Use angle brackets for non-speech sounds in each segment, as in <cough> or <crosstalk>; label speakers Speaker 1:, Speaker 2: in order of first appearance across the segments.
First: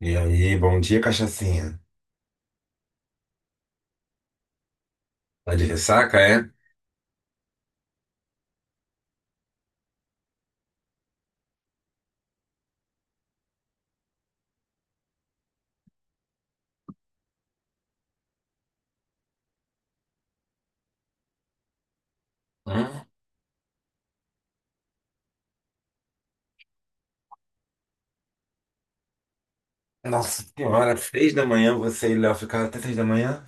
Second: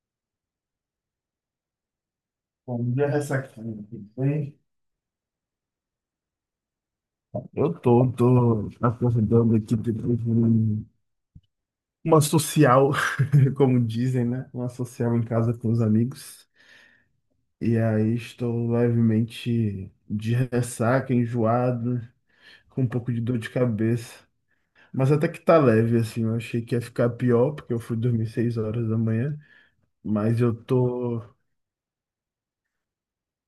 Speaker 1: E aí, bom dia, cachacinha.
Speaker 2: Bom dia, Ressacando. Tudo bem?
Speaker 1: Tá de ressaca, é?
Speaker 2: Eu tô, acordando aqui uma social, <laughs> como dizem, né? Uma social em casa com os amigos. E aí estou levemente de ressaca, enjoado, com um
Speaker 1: Hum?
Speaker 2: pouco de dor de cabeça. Mas até que tá leve, assim. Eu achei que ia ficar pior, porque eu fui dormir seis horas da manhã. Mas
Speaker 1: Nossa
Speaker 2: eu
Speaker 1: senhora,
Speaker 2: tô
Speaker 1: 3 da manhã, você e Léo ficaram até 3 da manhã?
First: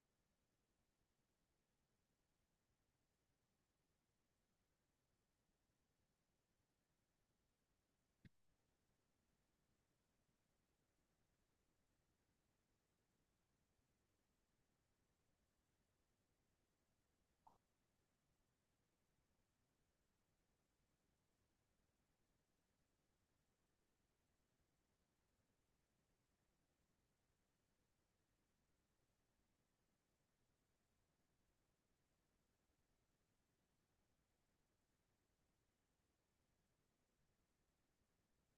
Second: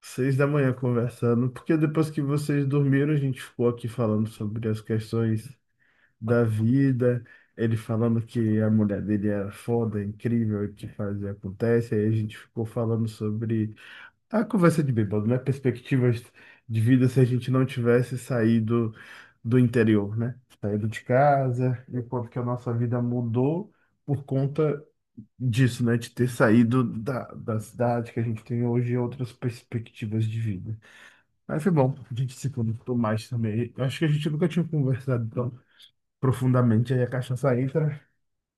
Speaker 2: seis da manhã conversando, porque depois que vocês dormiram, a gente ficou aqui falando sobre as questões da vida, ele falando que a mulher dele era foda, incrível, e que fazia acontece. Aí a gente ficou falando sobre a conversa de bêbado, né? Perspectivas de vida se a gente não tivesse saído do interior, né? Saído de casa, e o quanto que a nossa vida mudou por conta disso, né? De ter saído da cidade que a gente tem hoje e outras perspectivas de vida. Mas foi bom, a gente se conectou mais também. Eu acho que a gente nunca tinha conversado profundamente, aí a cachaça entra,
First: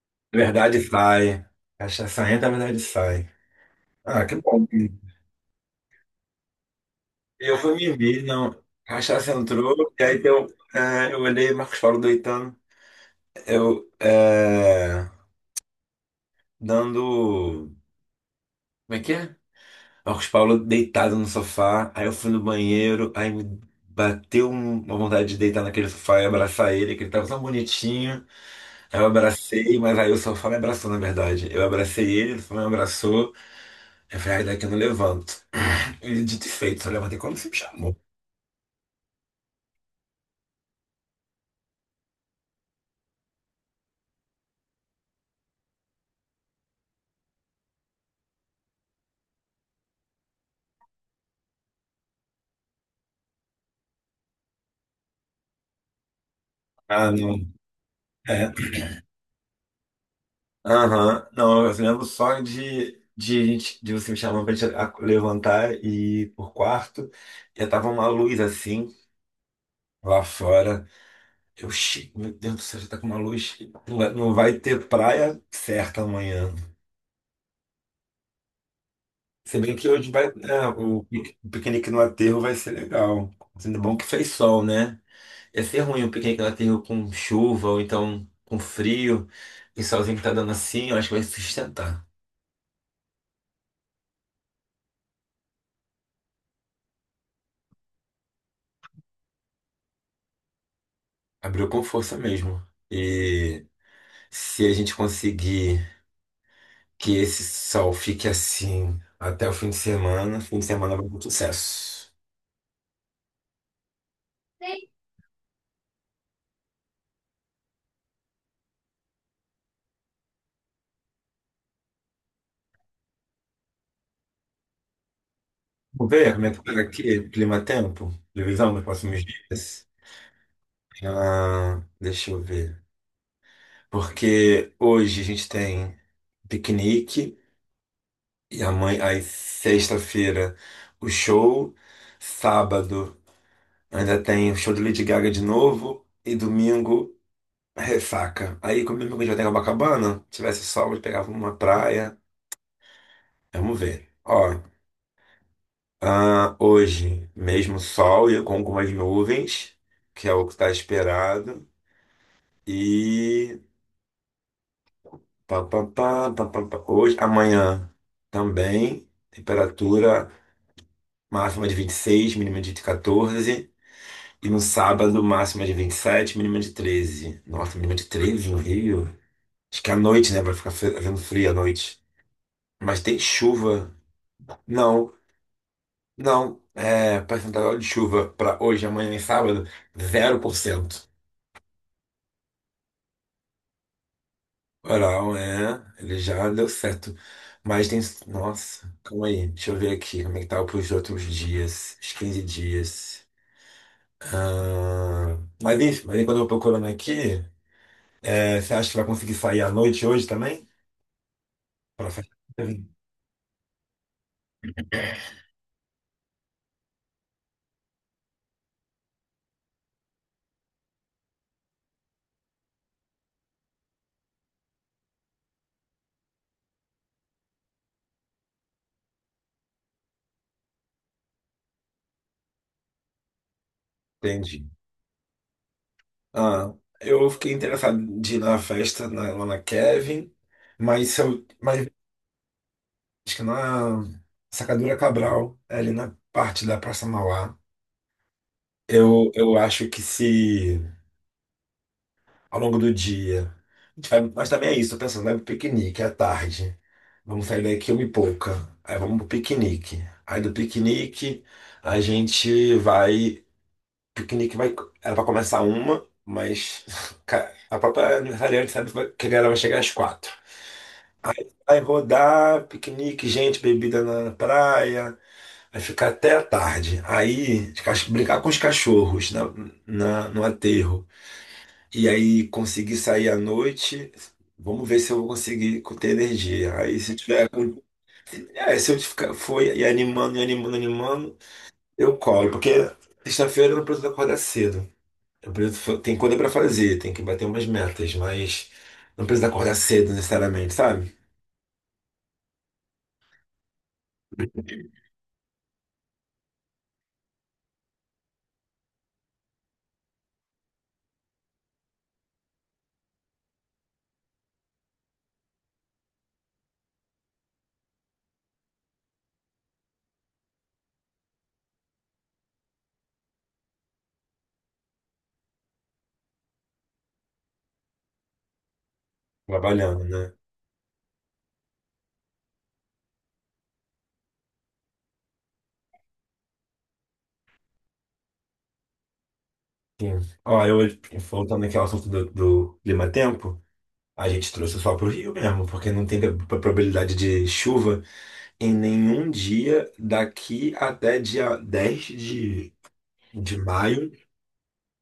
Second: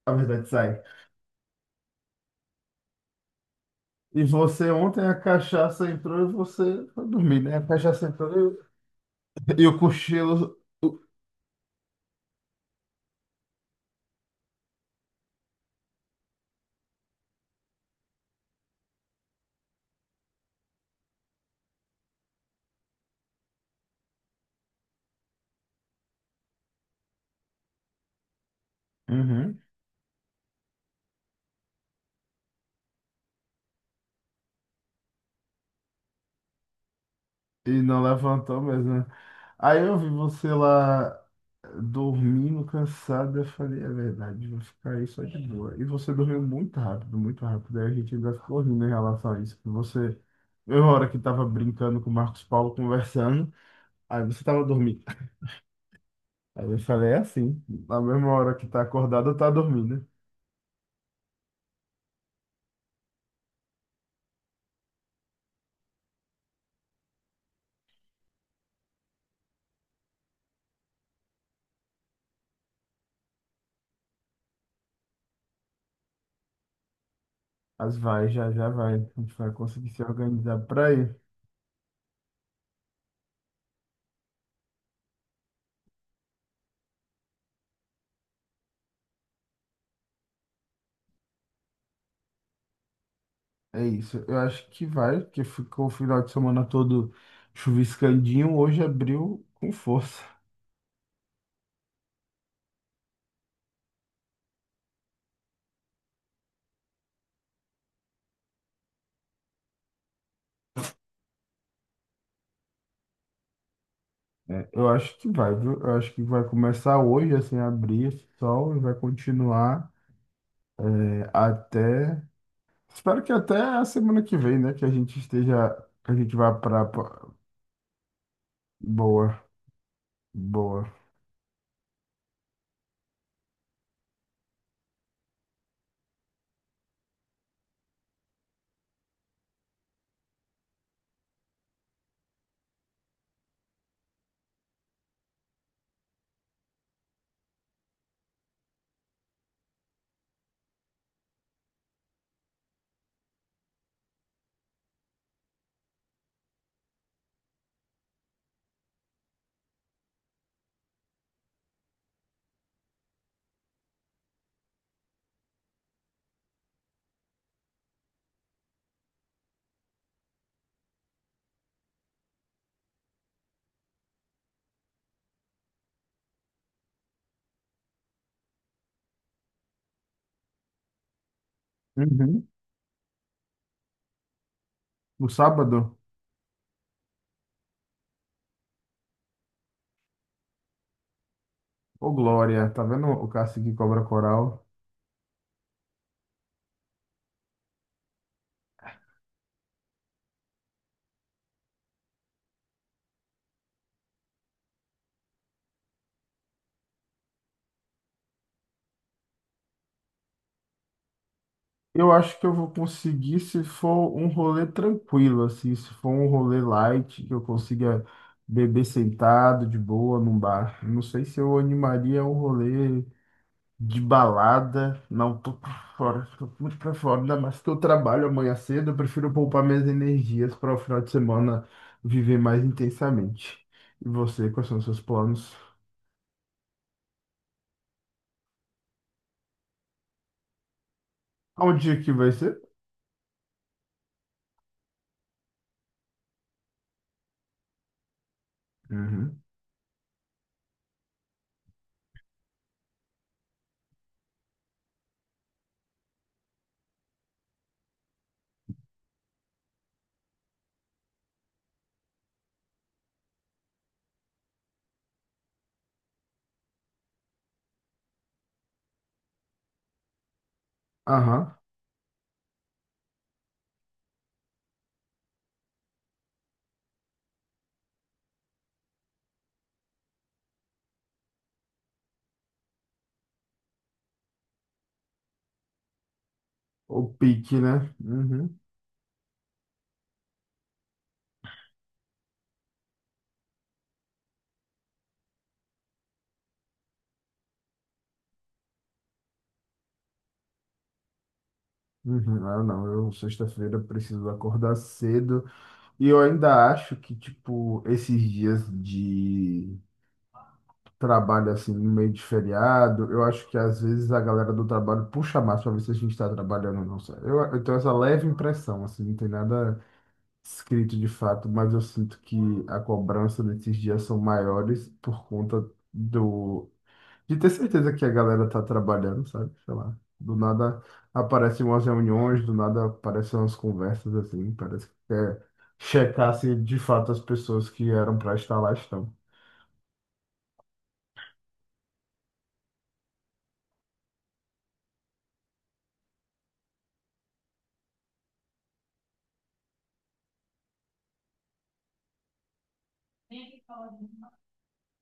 Speaker 2: a verdade
Speaker 1: Verdade
Speaker 2: sai.
Speaker 1: sai. Cachaça entra, verdade sai.
Speaker 2: E
Speaker 1: Ah, que bom.
Speaker 2: você
Speaker 1: E
Speaker 2: ontem a cachaça entrou e você foi dormir,
Speaker 1: eu
Speaker 2: né? A
Speaker 1: fui me
Speaker 2: cachaça
Speaker 1: ver,
Speaker 2: entrou e,
Speaker 1: não. Cachaça
Speaker 2: o- E
Speaker 1: entrou,
Speaker 2: o
Speaker 1: e aí eu,
Speaker 2: cochilo.
Speaker 1: é, eu olhei Marcos Paulo deitando. Eu, é, dando. Como é que é? Marcos Paulo deitado no sofá, aí eu fui no banheiro, aí me bateu uma vontade de deitar naquele sofá e abraçar ele, que ele tava tão bonitinho. Aí eu
Speaker 2: Uhum.
Speaker 1: abracei, mas aí o sofá me abraçou, na verdade. Eu abracei ele, ele me abraçou. Eu falei, ai, daqui eu não levanto. E dito e feito, só levantei quando você me
Speaker 2: E
Speaker 1: chamou.
Speaker 2: não levantou mesmo, né? Aí eu vi você lá dormindo, cansado, eu falei, é verdade, vou ficar aí só de boa. E você dormiu muito rápido, muito rápido. Aí a gente ainda ficou rindo em relação a isso. que Você, eu, na hora que tava brincando com o Marcos Paulo, conversando, aí você tava dormindo. Aí eu
Speaker 1: Ah,
Speaker 2: falei é
Speaker 1: não.
Speaker 2: assim, na mesma
Speaker 1: É.
Speaker 2: hora que tá acordado, tá dormindo. Né?"
Speaker 1: Aham. Não, eu lembro só de você me chamar pra gente levantar e ir pro quarto. E tava uma luz assim, lá fora. Eu, "Xi, meu Deus do céu, já tá com uma luz. Não vai, não vai ter praia certa amanhã."
Speaker 2: Mas vai, já vai. A gente vai
Speaker 1: Se bem que
Speaker 2: conseguir se
Speaker 1: hoje vai,
Speaker 2: organizar
Speaker 1: é,
Speaker 2: pra
Speaker 1: o
Speaker 2: ir.
Speaker 1: piquenique no aterro vai ser legal. Sendo bom que fez sol, né? Ia ser ruim um piquenique na terra com chuva ou então com frio. E solzinho que tá dando assim, eu acho que vai sustentar.
Speaker 2: É isso. Eu acho que vai, porque ficou o final de semana todo chuviscandinho. Hoje abriu com força.
Speaker 1: Abriu com força mesmo. E se a gente conseguir que esse sol fique assim até o fim de semana vai ser um sucesso.
Speaker 2: É, eu acho que vai, viu? Eu acho que vai começar hoje, assim, a abrir esse sol e vai continuar é, até. Espero que até a semana que vem, né? Que a gente esteja.
Speaker 1: Vou
Speaker 2: Que a
Speaker 1: ver
Speaker 2: gente
Speaker 1: como é
Speaker 2: vá
Speaker 1: que tá
Speaker 2: pra.
Speaker 1: aqui,
Speaker 2: Pra-
Speaker 1: clima-tempo, previsão dos próximos
Speaker 2: Boa,
Speaker 1: dias.
Speaker 2: boa.
Speaker 1: Ah, deixa eu ver. Porque hoje a gente tem piquenique. E a mãe, aí sexta-feira o show, sábado ainda tem o show de Lady Gaga de novo e domingo ressaca. Aí como domingo a gente vai ter Copacabana, se tivesse sol, a gente pegava uma praia. Vamos ver. Ó, ah, hoje mesmo sol e com algumas nuvens, que é o que está esperado. E pá, pá, pá, pá, pá, pá. Hoje, amanhã também, temperatura máxima de 26, mínima de 14. E no sábado, máxima de 27, mínima de 13. Nossa, mínima de 13 no Rio? Acho que é à noite, né? Vai ficar havendo frio à noite.
Speaker 2: Uhum.
Speaker 1: Mas tem chuva. Não,
Speaker 2: No sábado?
Speaker 1: não. É, percentual de chuva para hoje, amanhã e sábado, 0%.
Speaker 2: Ô, Glória, tá vendo o Cássio que cobra coral?
Speaker 1: Oral, é. Ele já deu certo. Mas tem. Nossa, calma aí. Deixa eu ver aqui como é que tá para os outros dias. Os 15 dias. Ah, mas, enfim, mas enquanto eu tô procurando aqui, é, você acha que vai conseguir sair à noite hoje também? Pra
Speaker 2: Eu
Speaker 1: festa.
Speaker 2: acho que eu vou conseguir se for um rolê tranquilo, assim, se for um rolê light, que eu consiga beber sentado, de boa, num bar. Não sei se eu animaria um rolê de balada. Não, tô por fora, tô muito pra fora, ainda mais que eu trabalho amanhã cedo, eu prefiro poupar minhas energias para o final de semana viver mais intensamente. E você,
Speaker 1: Entendi.
Speaker 2: quais são os seus planos?
Speaker 1: Ah, eu fiquei interessado de ir na festa lá na Kevin, mas, se eu, mas
Speaker 2: Onde que vai ser?
Speaker 1: acho que na Sacadura Cabral, é ali na parte da Praça Mauá,
Speaker 2: Uhum.
Speaker 1: eu acho que se ao longo do dia a gente mas também é isso, tô pensando, vai pro piquenique à tarde. Vamos sair daqui uma e pouca. Aí vamos pro piquenique. Aí do piquenique a gente vai. Piquenique vai, era pra começar uma, mas <laughs> cara, a própria aniversariante sabe que a galera vai chegar às quatro. Aí
Speaker 2: Aham.
Speaker 1: vai rodar, piquenique, gente, bebida na praia, vai ficar até a tarde. Aí os brincar com os cachorros na, no aterro. E aí conseguir sair à noite, vamos ver se eu vou conseguir ter energia. Aí
Speaker 2: O
Speaker 1: se eu tiver
Speaker 2: pique,
Speaker 1: com.
Speaker 2: né? Uhum,
Speaker 1: É, se eu ficar, for e animando, animando, eu colo, porque sexta-feira eu não preciso acordar cedo. Eu preciso tem coisa pra fazer, tem que bater umas metas, mas não precisa acordar cedo necessariamente, sabe?
Speaker 2: uhum. Ah, não, eu sexta-feira preciso acordar cedo e eu ainda acho que, tipo, esses dias de trabalho, assim, no meio de feriado, eu acho que às vezes a galera do trabalho puxa mais pra ver se a gente tá trabalhando ou não, sabe? Eu tenho essa leve impressão, assim, não tem nada escrito de fato, mas eu sinto que a cobrança desses dias são maiores por conta do de ter certeza que a galera tá trabalhando, sabe? Sei lá.
Speaker 1: Trabalhando, né?
Speaker 2: Do nada aparecem umas reuniões, do nada aparecem umas conversas assim. Parece que quer checar se de fato as pessoas que eram pra estar lá estão.
Speaker 1: Sim. Ó, eu voltando aqui ao assunto do, do clima-tempo, a gente trouxe só pro Rio mesmo, porque não tem probabilidade de chuva em nenhum dia daqui até dia 10 de maio.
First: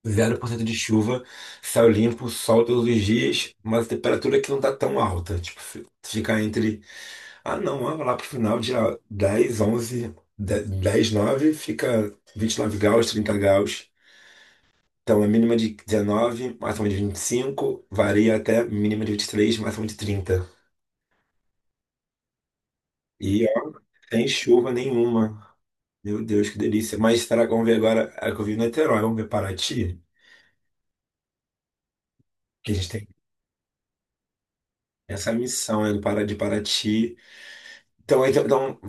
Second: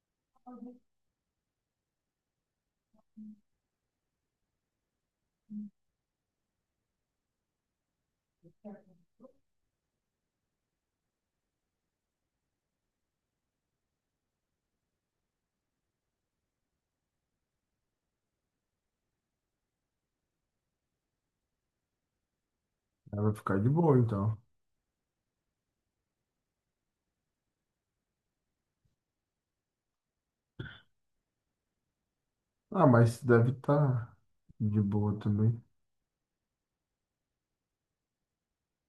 Speaker 1: 0% de chuva, céu limpo, sol todos os dias, mas temperatura que não tá tão alta. Tipo, fica entre, ah, não, ó, lá pro final, dia 10, 11, 10, 9, fica 29 graus, 30 graus. Então, a mínima de 19, máxima de 25, varia até mínima de 23, máxima de 30.
Speaker 2: Ela vai
Speaker 1: E
Speaker 2: ficar de
Speaker 1: ó,
Speaker 2: boa,
Speaker 1: sem
Speaker 2: então.
Speaker 1: chuva nenhuma. Meu Deus, que delícia. Mas será que vamos ver agora? É que eu vi em Niterói, vamos ver Paraty? Que a
Speaker 2: Ah,
Speaker 1: gente tem
Speaker 2: mas deve estar de boa
Speaker 1: essa
Speaker 2: também.
Speaker 1: missão, né, do de Paraty. Então, então, então,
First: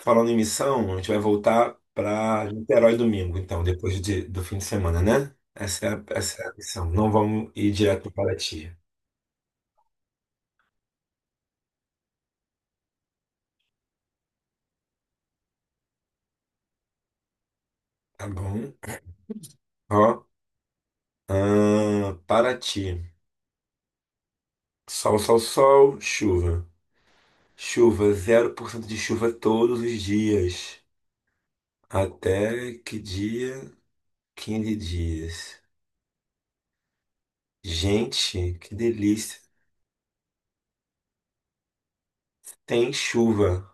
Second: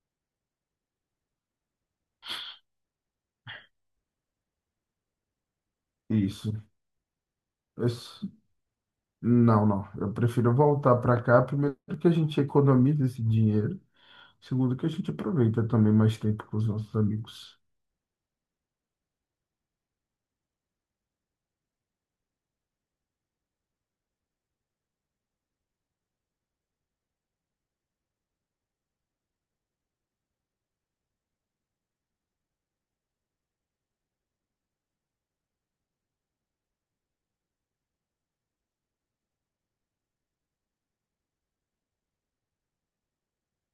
Speaker 1: falando em missão, a gente vai voltar para Niterói domingo, então, depois do fim de semana, né? Essa é
Speaker 2: Isso.
Speaker 1: a missão. Não vamos ir direto para
Speaker 2: Isso.
Speaker 1: Paraty.
Speaker 2: Não, não. Eu prefiro voltar para cá. Primeiro que a gente economiza esse dinheiro. Segundo que a gente aproveita também mais tempo com os nossos amigos.
Speaker 1: Tá bom? Ó, Paraty. Sol, sol, sol, chuva. Chuva, 0% de chuva todos os dias. Até que dia? 15 dias. Gente, que delícia. Tem chuva.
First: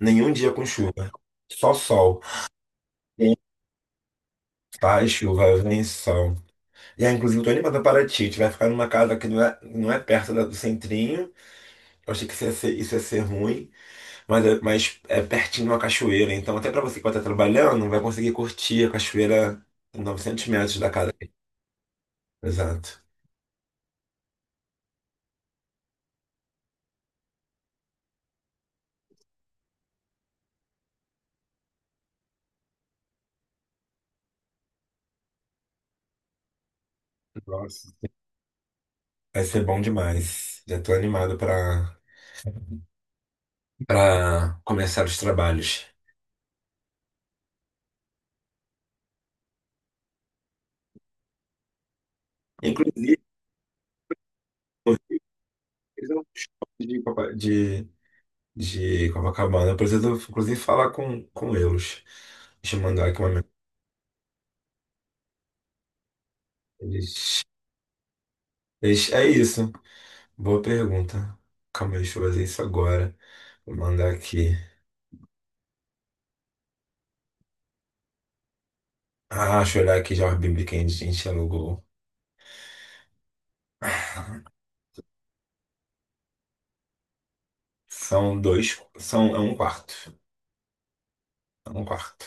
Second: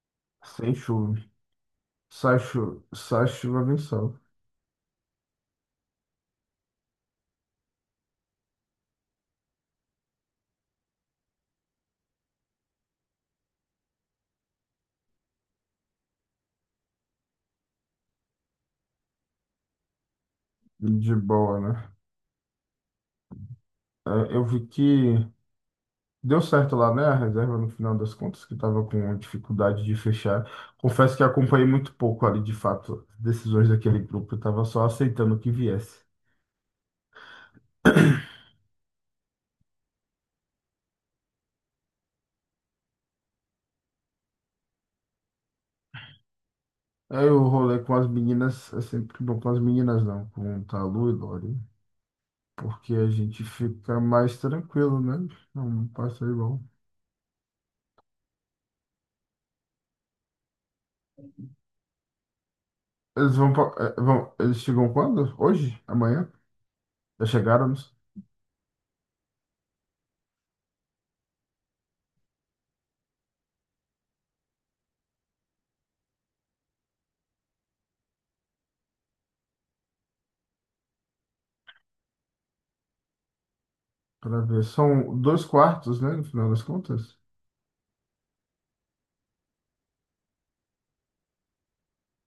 Speaker 1: Nenhum dia com
Speaker 2: Sem
Speaker 1: chuva.
Speaker 2: chuva.
Speaker 1: Só sol.
Speaker 2: Sai chuva, sai chuva, vem sol.
Speaker 1: Ai, chuva, vem sol. E aí, inclusive, eu tô animada para ti. A gente vai ficar numa casa que não é, não é perto do centrinho. Eu achei que isso ia ser ruim, mas é pertinho de uma cachoeira. Então, até para você que vai estar trabalhando, vai conseguir curtir a cachoeira a 900 metros da casa.
Speaker 2: De boa, né?
Speaker 1: Exato.
Speaker 2: É, eu vi que deu certo lá, né? A reserva, no final das contas, que estava com dificuldade de fechar. Confesso que acompanhei muito pouco ali, de fato, as decisões daquele grupo. Eu estava só aceitando que viesse.
Speaker 1: Nossa. Vai ser bom demais. Já tô animado para para começar os trabalhos.
Speaker 2: Aí eu rolei com as meninas, é sempre bom com as meninas, não, com Talu e Lori, porque a
Speaker 1: Inclusive,
Speaker 2: gente fica mais
Speaker 1: eu
Speaker 2: tranquilo, né? É um
Speaker 1: preciso
Speaker 2: passeio bom.
Speaker 1: de, de Copacabana, eu preciso, inclusive, falar com eles. Deixa eu mandar aqui uma.
Speaker 2: Eles vão, pa- eh, vão, eles chegam quando? Hoje? Amanhã? Já
Speaker 1: Ixi,
Speaker 2: chegaram?
Speaker 1: ixi, é isso. Boa pergunta. Calma aí, deixa eu fazer isso agora. Vou mandar aqui. Ah, deixa eu olhar aqui já a Bíblia que a gente alugou.
Speaker 2: Para ver. São dois quartos, né? No final das contas.
Speaker 1: São dois. São, é um quarto. É um quarto.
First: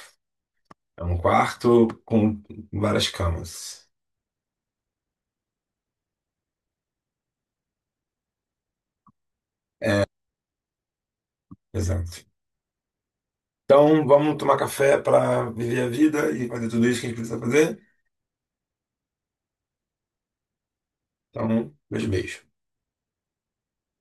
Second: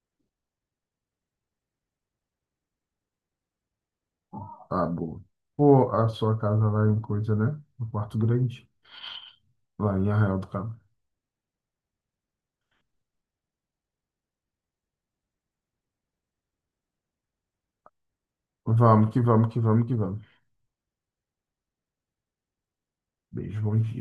Speaker 1: É um quarto com várias camas.
Speaker 2: Ah, boa. Pô, a sua casa lá em coisa, né? No quarto grande. Lá em Arraial do Cabo.
Speaker 1: Exato. Então, vamos tomar café para viver a vida e fazer tudo isso que a gente precisa fazer?
Speaker 2: Vamos que vamos.
Speaker 1: Então, meus beijos.
Speaker 2: Beijo, bom dia.